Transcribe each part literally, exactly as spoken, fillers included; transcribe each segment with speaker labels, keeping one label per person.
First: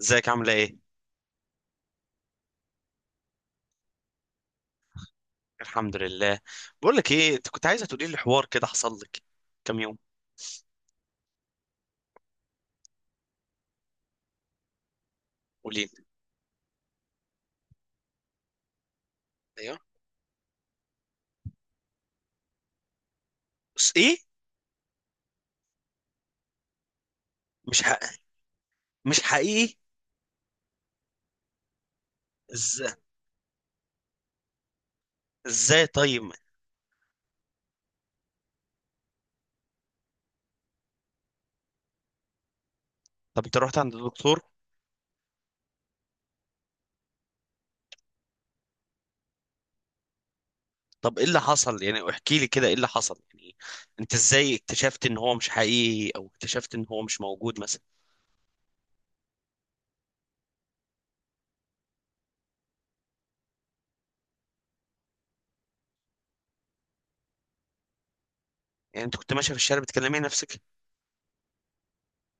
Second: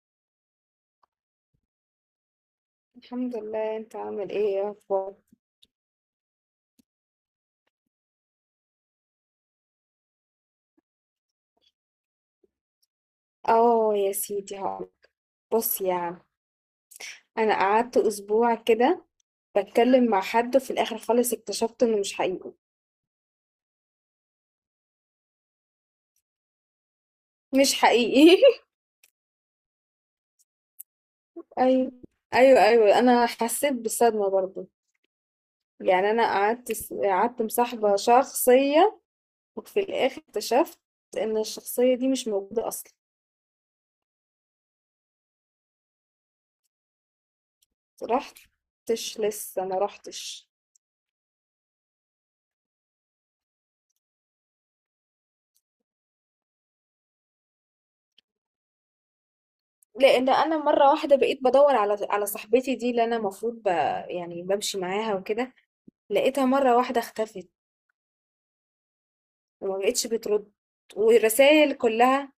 Speaker 1: ازيك؟ عامله ايه؟
Speaker 2: الحمد لله. انت عامل ايه يا اخبار؟
Speaker 1: الحمد لله. بقول لك ايه، انت كنت عايزه تقولي لي حوار كده حصل لك كام يوم.
Speaker 2: اه يا سيدي هقول.
Speaker 1: قولي
Speaker 2: بص يا
Speaker 1: لي.
Speaker 2: عم، انا قعدت اسبوع كده
Speaker 1: ايوه،
Speaker 2: بتكلم مع حد، وفي الاخر خالص اكتشفت انه مش حقيقي،
Speaker 1: بس ايه؟
Speaker 2: مش
Speaker 1: مش حق...
Speaker 2: حقيقي.
Speaker 1: مش حقيقي؟
Speaker 2: ايوه ايوه
Speaker 1: ازاي؟
Speaker 2: ايوه، انا حسيت بالصدمه برضو.
Speaker 1: ازاي
Speaker 2: يعني انا
Speaker 1: طيب؟
Speaker 2: قعدت س- قعدت مصاحبه شخصيه، وفي الاخر اكتشفت ان الشخصيه دي مش موجوده اصلا.
Speaker 1: طب انت رحت عند الدكتور؟
Speaker 2: رحتش، لسه ما رحتش.
Speaker 1: طب ايه اللي حصل يعني؟ احكي لي كده ايه اللي حصل يعني. انت ازاي اكتشفت ان هو مش حقيقي، او اكتشفت ان هو مش موجود مثلا؟
Speaker 2: لان انا مره واحده بقيت بدور على على صاحبتي دي اللي انا المفروض ب... يعني بمشي معاها وكده، لقيتها مره واحده اختفت،
Speaker 1: يعني انت كنت ماشيه في
Speaker 2: وما
Speaker 1: الشارع
Speaker 2: بقتش
Speaker 1: بتكلمي
Speaker 2: بترد.
Speaker 1: نفسك؟
Speaker 2: والرسائل كلها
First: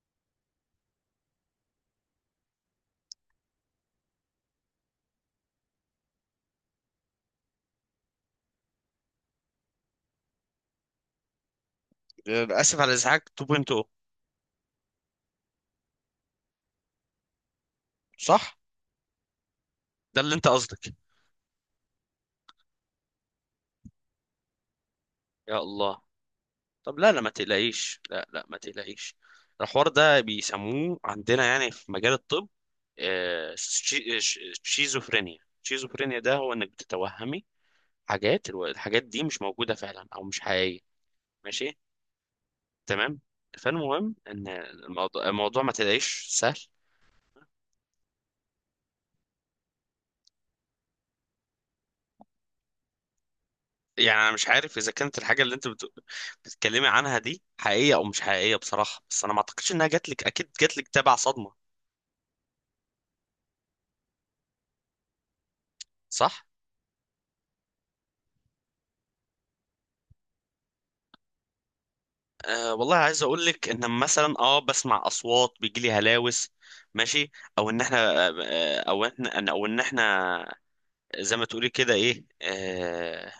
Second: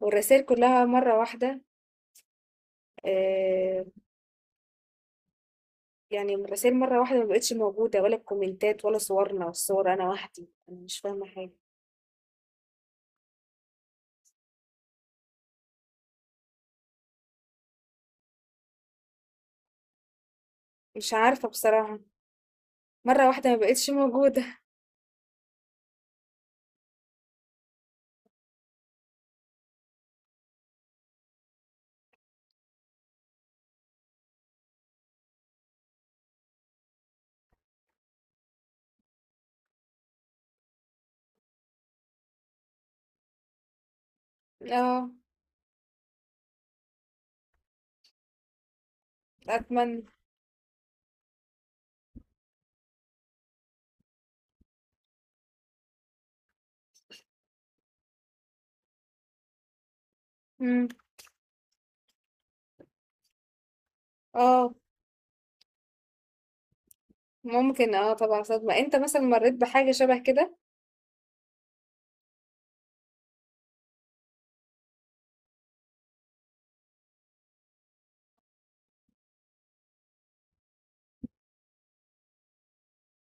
Speaker 2: والرسائل كلها مره واحده. آه، يعني الرسائل مره واحده ما بقتش موجوده، ولا الكومنتات، ولا صورنا، والصور انا وحدي. انا مش فاهمه حاجه،
Speaker 1: اسف على الازعاج اتنين نقطة صفر. صح، ده اللي انت قصدك؟
Speaker 2: مش عارفه بصراحه. مره واحده ما بقتش موجوده.
Speaker 1: يا الله. طب لا لا ما تقلقيش، لا لا ما تقلقيش. الحوار ده بيسموه عندنا يعني في مجال الطب آه، شي- ش- شيزوفرينيا. شيزوفرينيا ده هو انك بتتوهمي حاجات، الو- الحاجات دي مش موجودة فعلا او مش حقيقية. ماشي، تمام. فالمهم ان
Speaker 2: اه،
Speaker 1: الموضوع, الموضوع ما تلاقيش سهل.
Speaker 2: اتمنى.
Speaker 1: يعني انا مش عارف اذا كانت الحاجة اللي انت بت... بتتكلمي عنها دي حقيقية او مش حقيقية بصراحة، بس انا ما اعتقدش انها جاتلك، اكيد جاتلك
Speaker 2: مم.
Speaker 1: تبع صدمة،
Speaker 2: اه،
Speaker 1: صح.
Speaker 2: ممكن، اه طبعا صدمه. انت مثلا مريت بحاجه شبه كده؟
Speaker 1: أه والله عايز اقول لك ان مثلا اه بسمع اصوات، بيجي لي هلاوس. ماشي. او ان احنا، آه، او احنا او ان احنا زي ما تقولي كده ايه أه.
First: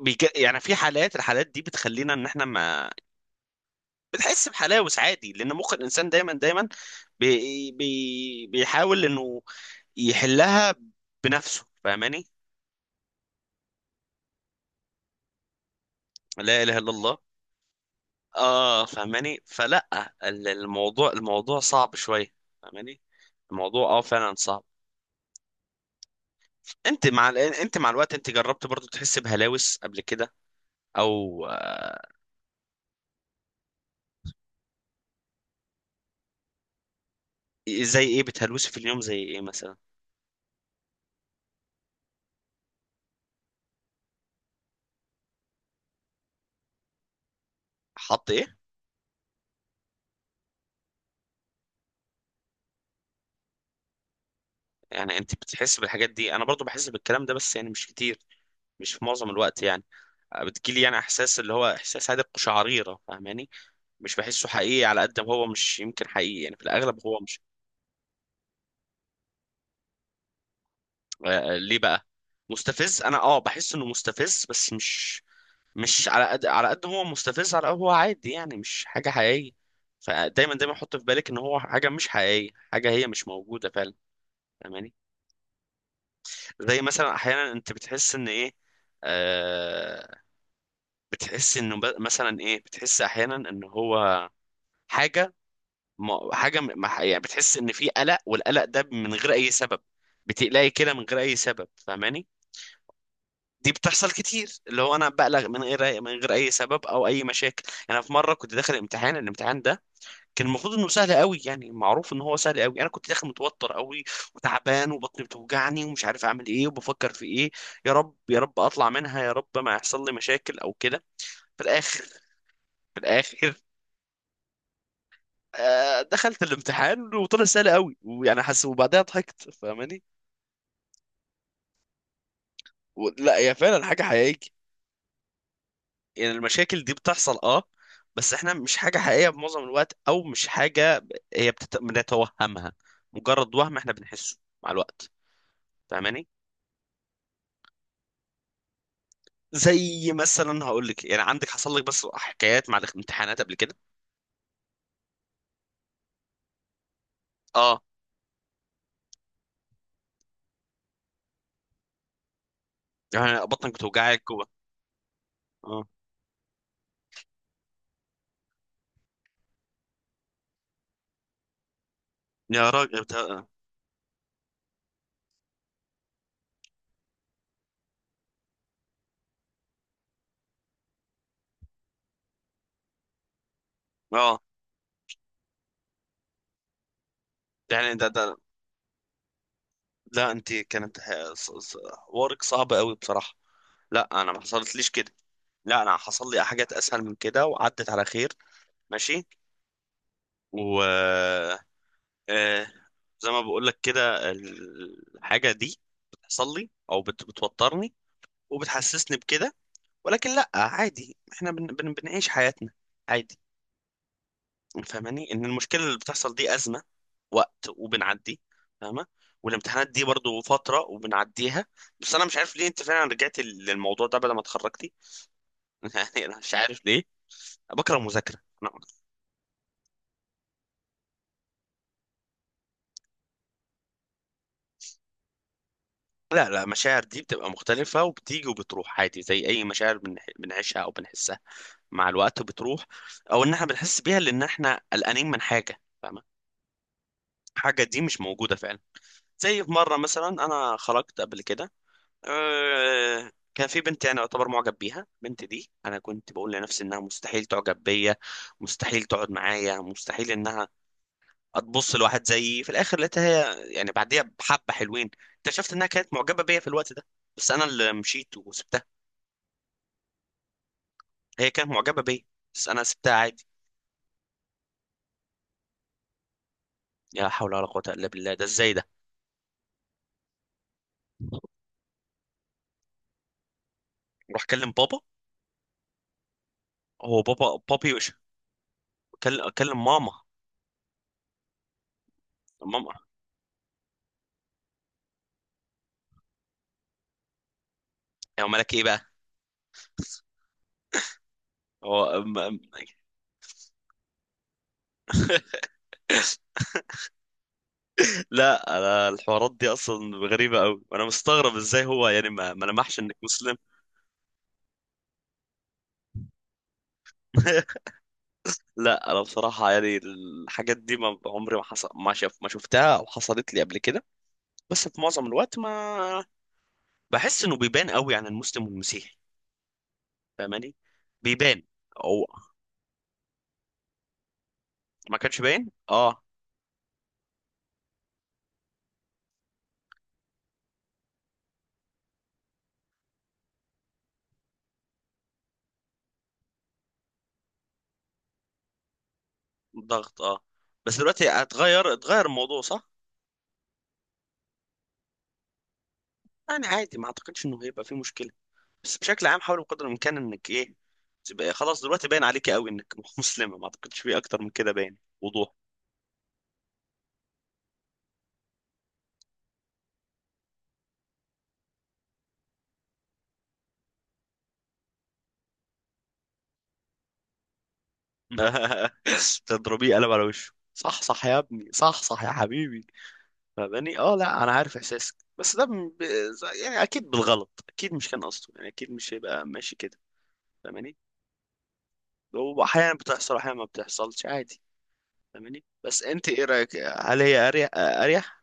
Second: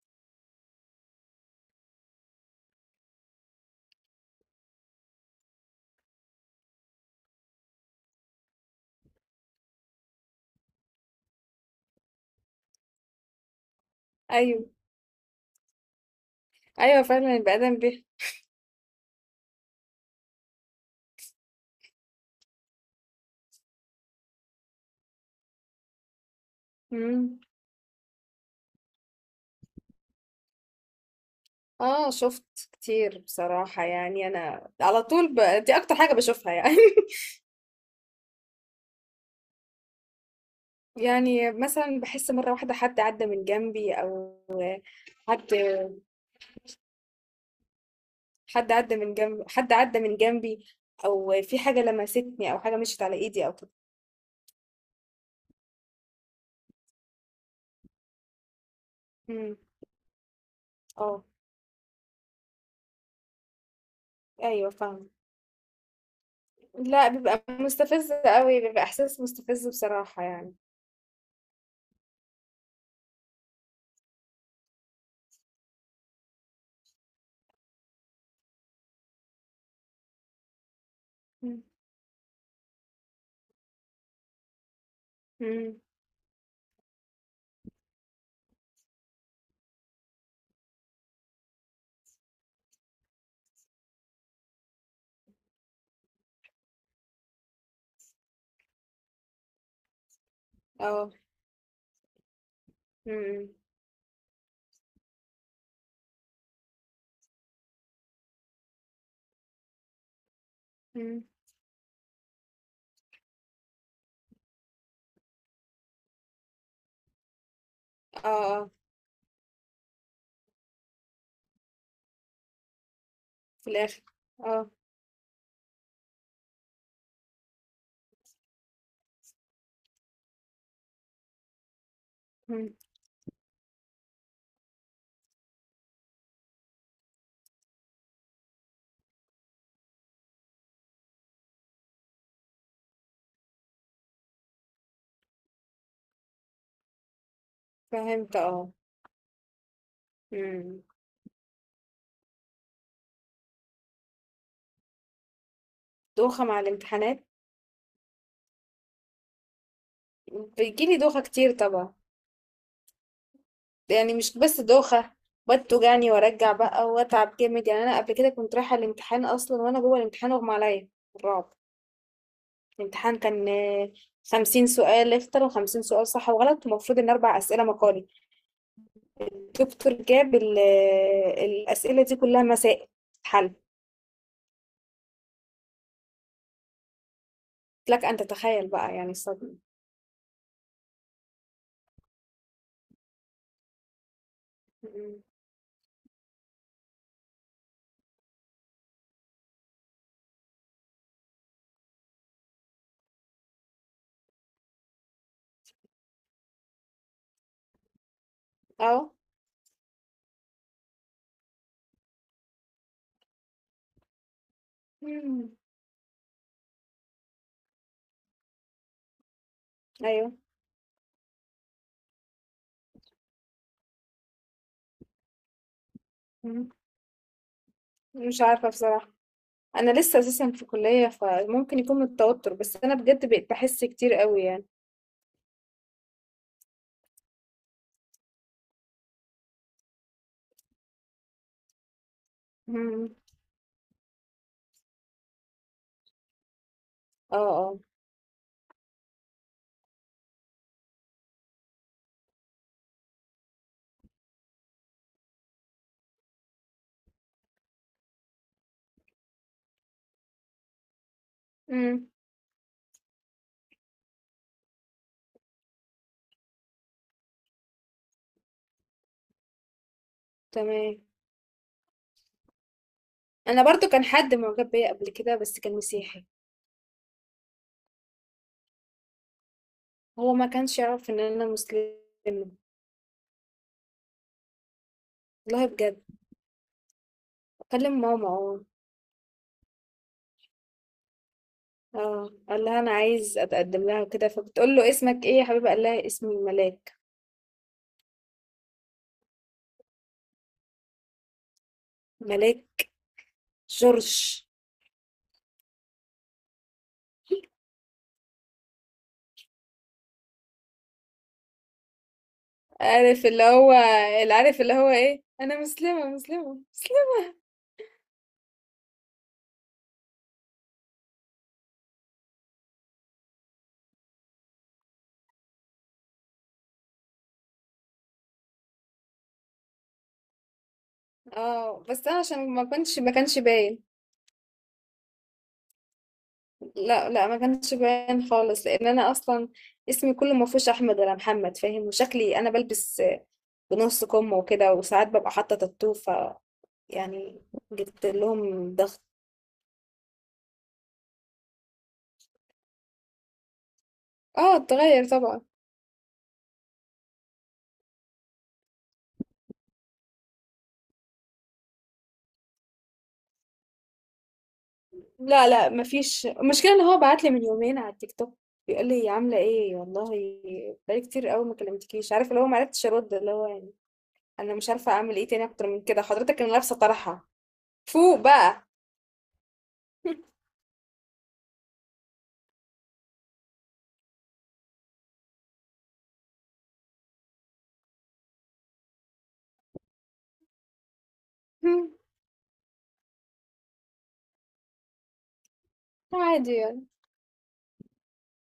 Speaker 1: بيج... يعني في حالات، الحالات دي بتخلينا ان احنا ما بنحس بحلاوس عادي، لان مخ الانسان دايما دايما بي... بي... بيحاول انه يحلها بنفسه، فاهماني؟
Speaker 2: ايوه،
Speaker 1: لا اله الا
Speaker 2: ايوه
Speaker 1: الله.
Speaker 2: فعلا البني ادم بيه.
Speaker 1: اه، فاهماني؟ فلا، ال- الموضوع الموضوع صعب شويه، فاهماني؟ الموضوع اه فعلا صعب. انت مع ال-
Speaker 2: مم.
Speaker 1: انت مع الوقت انت جربت برضو تحس بهلاوس قبل كده؟ او
Speaker 2: اه،
Speaker 1: آه،
Speaker 2: شفت كتير بصراحه. يعني انا على طول ب... دي اكتر حاجه بشوفها يعني.
Speaker 1: زي ايه بتهلوسي في اليوم؟ زي ايه مثلا؟
Speaker 2: يعني مثلا بحس مره واحده حد عدى من جنبي، او حد
Speaker 1: حط ايه؟
Speaker 2: حد عدى من جنب حد عدى من جنبي، او في حاجه لمستني، او حاجه مشيت على ايدي او كده.
Speaker 1: يعني انت بتحس بالحاجات دي؟ انا برضو بحس بالكلام ده بس يعني مش كتير، مش في معظم
Speaker 2: مم.
Speaker 1: الوقت يعني. آه، بتجيلي يعني
Speaker 2: اه.
Speaker 1: احساس، اللي هو احساس هادئ، قشعريرة، فاهماني؟ مش بحسه
Speaker 2: ايوه
Speaker 1: حقيقي على
Speaker 2: فاهمه.
Speaker 1: قد ما هو، مش يمكن حقيقي يعني، في الاغلب
Speaker 2: لا،
Speaker 1: هو مش.
Speaker 2: بيبقى مستفز قوي، بيبقى احساس مستفز بصراحه يعني.
Speaker 1: آه، ليه بقى مستفز؟ انا اه بحس انه مستفز بس مش، مش على قد، على قد هو مستفز، على قد هو عادي يعني، مش حاجة حقيقية. فدايما دايما حط في بالك ان هو
Speaker 2: مم.
Speaker 1: حاجة مش حقيقية، حاجة هي مش موجودة فعلا، فاهماني؟
Speaker 2: مم.
Speaker 1: زي مثلا احيانا انت بتحس ان ايه، آه، بتحس انه ب- مثلا ايه، بتحس احيانا ان هو حاجة، ما حاجة م- ما- يعني بتحس ان في قلق، والقلق ده من غير اي سبب. بتقلقي كده من
Speaker 2: اه.
Speaker 1: غير اي سبب، فاهماني؟
Speaker 2: مم.
Speaker 1: دي بتحصل كتير، اللي هو انا بقلق من غير من غير اي سبب او اي مشاكل. انا في مره كنت داخل امتحان، الامتحان ده كان المفروض انه سهل
Speaker 2: مم.
Speaker 1: قوي، يعني معروف ان هو سهل قوي، انا كنت داخل متوتر قوي وتعبان وبطني بتوجعني ومش عارف اعمل ايه وبفكر في ايه. يا رب
Speaker 2: اه.
Speaker 1: يا رب
Speaker 2: اه
Speaker 1: اطلع منها، يا رب ما يحصل لي مشاكل او كده. في الاخر في الاخر
Speaker 2: في الاخر. اه.
Speaker 1: آه دخلت الامتحان وطلع سهل قوي ويعني حس، وبعدها ضحكت، فاهماني؟
Speaker 2: إمم.
Speaker 1: و- لا هي فعلا حاجه حقيقيه، يعني المشاكل دي بتحصل اه، بس احنا مش حاجه حقيقيه بمعظم الوقت، او مش حاجه هي بتت... بنتوهمها، مجرد وهم احنا بنحسه مع الوقت، فاهماني؟
Speaker 2: فهمت، اه.
Speaker 1: زي مثلا
Speaker 2: امم،
Speaker 1: هقول لك، يعني عندك حصل لك بس حكايات مع الامتحانات قبل كده؟
Speaker 2: دوخة مع الامتحانات.
Speaker 1: اه،
Speaker 2: بيجيلي دوخة كتير طبعا.
Speaker 1: يعني بطنك
Speaker 2: يعني
Speaker 1: بتوجعك
Speaker 2: مش
Speaker 1: و...
Speaker 2: بس دوخة، بقعد
Speaker 1: اه،
Speaker 2: توجعني وارجع بقى واتعب جامد. يعني انا قبل كده كنت رايحة الامتحان، اصلا وانا جوه الامتحان اغمى عليا. الرعب!
Speaker 1: يا راجل
Speaker 2: الامتحان
Speaker 1: بتا...
Speaker 2: كان، آه، خمسين سؤال اختر، وخمسين سؤال صح وغلط، ومفروض ان اربع اسئلة مقالي. الدكتور جاب ال- آه، الاسئلة دي كلها مسائل حل.
Speaker 1: اه، يعني
Speaker 2: لك
Speaker 1: ده،
Speaker 2: ان
Speaker 1: ده،
Speaker 2: تتخيل بقى يعني الصدمة.
Speaker 1: لا انت كانت ح- ص- ص- حوارك صعب قوي بصراحة. لا انا ما حصلتليش كده،
Speaker 2: أمم.
Speaker 1: لا انا حصل لي حاجات اسهل من كده وعدت على خير. ماشي، و آه، زي ما بقول لك كده، الحاجة دي بتحصل لي او بت... بتوترني
Speaker 2: اه.
Speaker 1: وبتحسسني بكده، ولكن لا عادي، احنا بن بن بنعيش حياتنا عادي، فاهماني؟ ان
Speaker 2: أمم.
Speaker 1: المشكله اللي بتحصل دي ازمه وقت وبنعدي، فاهمه؟ والامتحانات دي
Speaker 2: ايوه.
Speaker 1: برضو فتره وبنعديها. بس انا مش عارف ليه انت فعلا رجعت للموضوع ده بعد ما اتخرجتي. يعني انا مش
Speaker 2: أمم.
Speaker 1: عارف ليه بكره المذاكره.
Speaker 2: مش عارفة
Speaker 1: أنا-
Speaker 2: بصراحة. انا لسه اساسا في كلية، فممكن يكون من التوتر، بس انا بجد بقيت بحس كتير قوي يعني.
Speaker 1: لا لا، المشاعر دي بتبقى مختلفه، وبتيجي وبتروح عادي زي اي مشاعر بنح- بنعيشها او بنحسها، مع الوقت بتروح،
Speaker 2: مم.
Speaker 1: او ان احنا بنحس بيها لان احنا قلقانين من حاجه، فاهمه؟
Speaker 2: اه. اه.
Speaker 1: حاجه دي مش موجوده فعلا. زي في مرة مثلا أنا خرجت قبل كده، أه كان في بنت، يعني أعتبر معجب بيها البنت دي، أنا كنت بقول لنفسي إنها مستحيل تعجب بيا، مستحيل تقعد معايا، مستحيل إنها هتبص
Speaker 2: امم.
Speaker 1: لواحد زيي. في الآخر لقيتها هي يعني بعديها بحبة حلوين اكتشفت إنها كانت معجبة بيا في الوقت ده، بس أنا اللي مشيت وسبتها.
Speaker 2: تمام.
Speaker 1: هي كانت معجبة بيا بس أنا سبتها عادي.
Speaker 2: انا برضو كان حد معجب بيا قبل كده، بس كان مسيحي.
Speaker 1: لا حول ولا قوة إلا بالله، ده إزاي ده؟
Speaker 2: هو ما كانش يعرف ان انا مسلمة.
Speaker 1: روح كلم بابا.
Speaker 2: والله بجد.
Speaker 1: هو بابا بابي
Speaker 2: اكلم
Speaker 1: وش؟
Speaker 2: ماما. اه.
Speaker 1: كل- كلم ماما.
Speaker 2: اه، قال لها انا
Speaker 1: ماما،
Speaker 2: عايز اتقدم لها وكده، فبتقول له اسمك ايه يا حبيبه؟ قال لها اسمي ملاك.
Speaker 1: يا مالك إيه بقى. هو،
Speaker 2: ملاك جورج.
Speaker 1: لا انا الحوارات دي اصلا غريبه قوي، وانا مستغرب ازاي هو يعني ما, ما لمحش انك
Speaker 2: عارف اللي
Speaker 1: مسلم.
Speaker 2: هو اللي عارف اللي هو ايه، انا مسلمه مسلمه مسلمه.
Speaker 1: لا انا بصراحه يعني الحاجات دي ما عمري، ما حصل ما شف ما شفتها او حصلت لي قبل كده. بس في معظم الوقت ما، بحس انه بيبان قوي عن المسلم والمسيحي، فاهماني؟ بيبان.
Speaker 2: اه، بس انا
Speaker 1: او
Speaker 2: عشان ما كنتش ما كانش باين.
Speaker 1: ما كانش باين، اه.
Speaker 2: لا لا، ما كانش باين خالص. لان انا اصلا اسمي كله ما فيهوش احمد ولا محمد، فاهم؟ وشكلي انا بلبس بنص كم وكده، وساعات ببقى حاطه تاتو، ف يعني جبت لهم ضغط.
Speaker 1: ضغط، اه. بس دلوقتي اتغير، اتغير الموضوع، صح؟
Speaker 2: اه اتغير طبعا.
Speaker 1: يعني عادي، ما اعتقدش انه هيبقى فيه مشكله. بس بشكل عام حاول بقدر الامكان انك ايه، تبقى خلاص دلوقتي باين عليك قوي انك مسلمه، ما اعتقدش في اكتر من كده باين
Speaker 2: لا
Speaker 1: وضوح.
Speaker 2: لا، ما فيش. المشكله ان هو بعت لي من يومين على التيك توك بيقول لي عامله ايه والله، بقالي كتير قوي ما كلمتكيش. عارف اللي هو، ما عرفتش ارد. اللي هو يعني، انا مش عارفه اعمل ايه تاني اكتر من كده، حضرتك انا لابسه طرحه فوق بقى.
Speaker 1: تضربيه قلم على وشه. صح صح يا ابني، صح صح يا حبيبي، فاهماني؟ اه لا انا عارف احساسك، بس ده م- ب... يعني اكيد بالغلط، اكيد مش كان قصده، يعني اكيد مش هيبقى ماشي كده، فاهماني؟ واحيانا بتحصل، احيانا ما بتحصلش، عادي، فاهماني؟ بس انت ايه
Speaker 2: عادي
Speaker 1: رايك،
Speaker 2: يعني.
Speaker 1: هل هي اريح؟ اريح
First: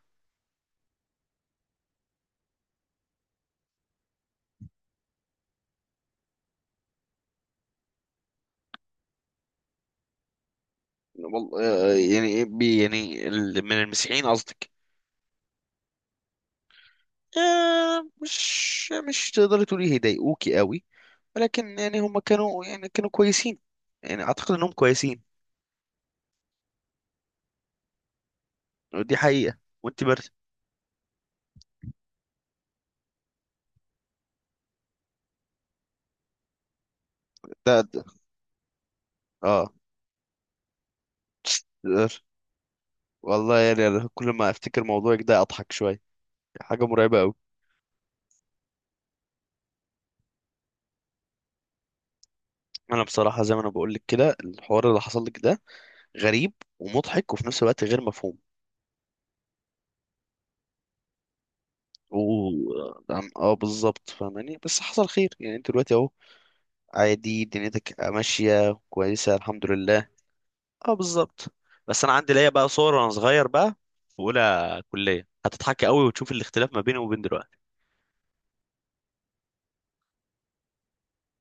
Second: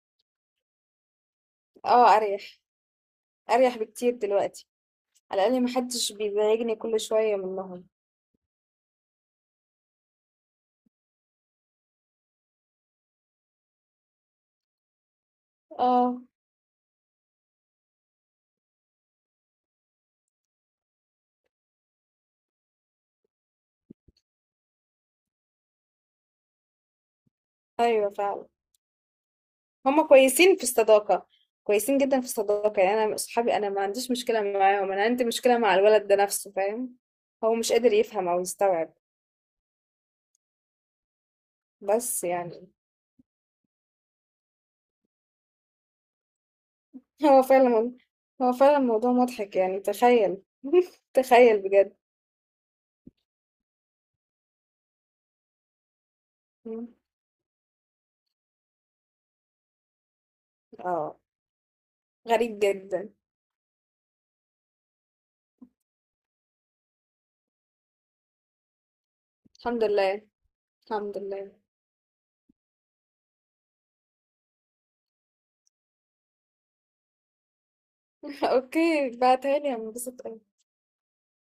Speaker 2: اه، اريح، اريح بكتير دلوقتي. على الاقل محدش بيزعجني كل شويه منهم.
Speaker 1: والله؟ يعني إيه بي- يعني ال- من المسيحيين قصدك؟
Speaker 2: اه.
Speaker 1: آه، مش مش تقدري تقولي هيضايقوكي قوي، ولكن يعني هم كانوا يعني كانوا كويسين، يعني اعتقد انهم كويسين،
Speaker 2: ايوه فعلا.
Speaker 1: ودي حقيقة. وانت
Speaker 2: هما
Speaker 1: برد.
Speaker 2: كويسين في الصداقه، كويسين جدا في الصداقه. يعني انا اصحابي، انا ما عنديش مشكله معاهم، انا عندي مشكله مع الولد ده نفسه، فاهم؟ هو مش
Speaker 1: ده,
Speaker 2: قادر
Speaker 1: ده
Speaker 2: يفهم او يستوعب.
Speaker 1: اه، تقدر.
Speaker 2: بس يعني.
Speaker 1: والله يعني أنا كل ما افتكر موضوعك ده اضحك شوية. حاجة مرعبة قوي.
Speaker 2: هو فعلا، هو فعلا الموضوع مضحك يعني، تخيل. تخيل بجد.
Speaker 1: انا بصراحة زي ما انا بقول لك كده، الحوار اللي حصل لك ده غريب ومضحك وفي نفس الوقت غير مفهوم،
Speaker 2: اه،
Speaker 1: و
Speaker 2: غريب جدا.
Speaker 1: اه، آه، بالظبط، فاهماني؟ بس حصل خير، يعني انت دلوقتي اهو عادي، دنيتك ماشية كويسة الحمد
Speaker 2: الحمد
Speaker 1: لله.
Speaker 2: لله،
Speaker 1: اه
Speaker 2: الحمد
Speaker 1: بالظبط.
Speaker 2: لله.
Speaker 1: بس انا عندي ليا بقى صور وانا صغير بقى في اولى كليه، هتضحك قوي وتشوف الاختلاف ما بيني وبين دلوقتي.
Speaker 2: اوكي، بعتها لي هنبسط.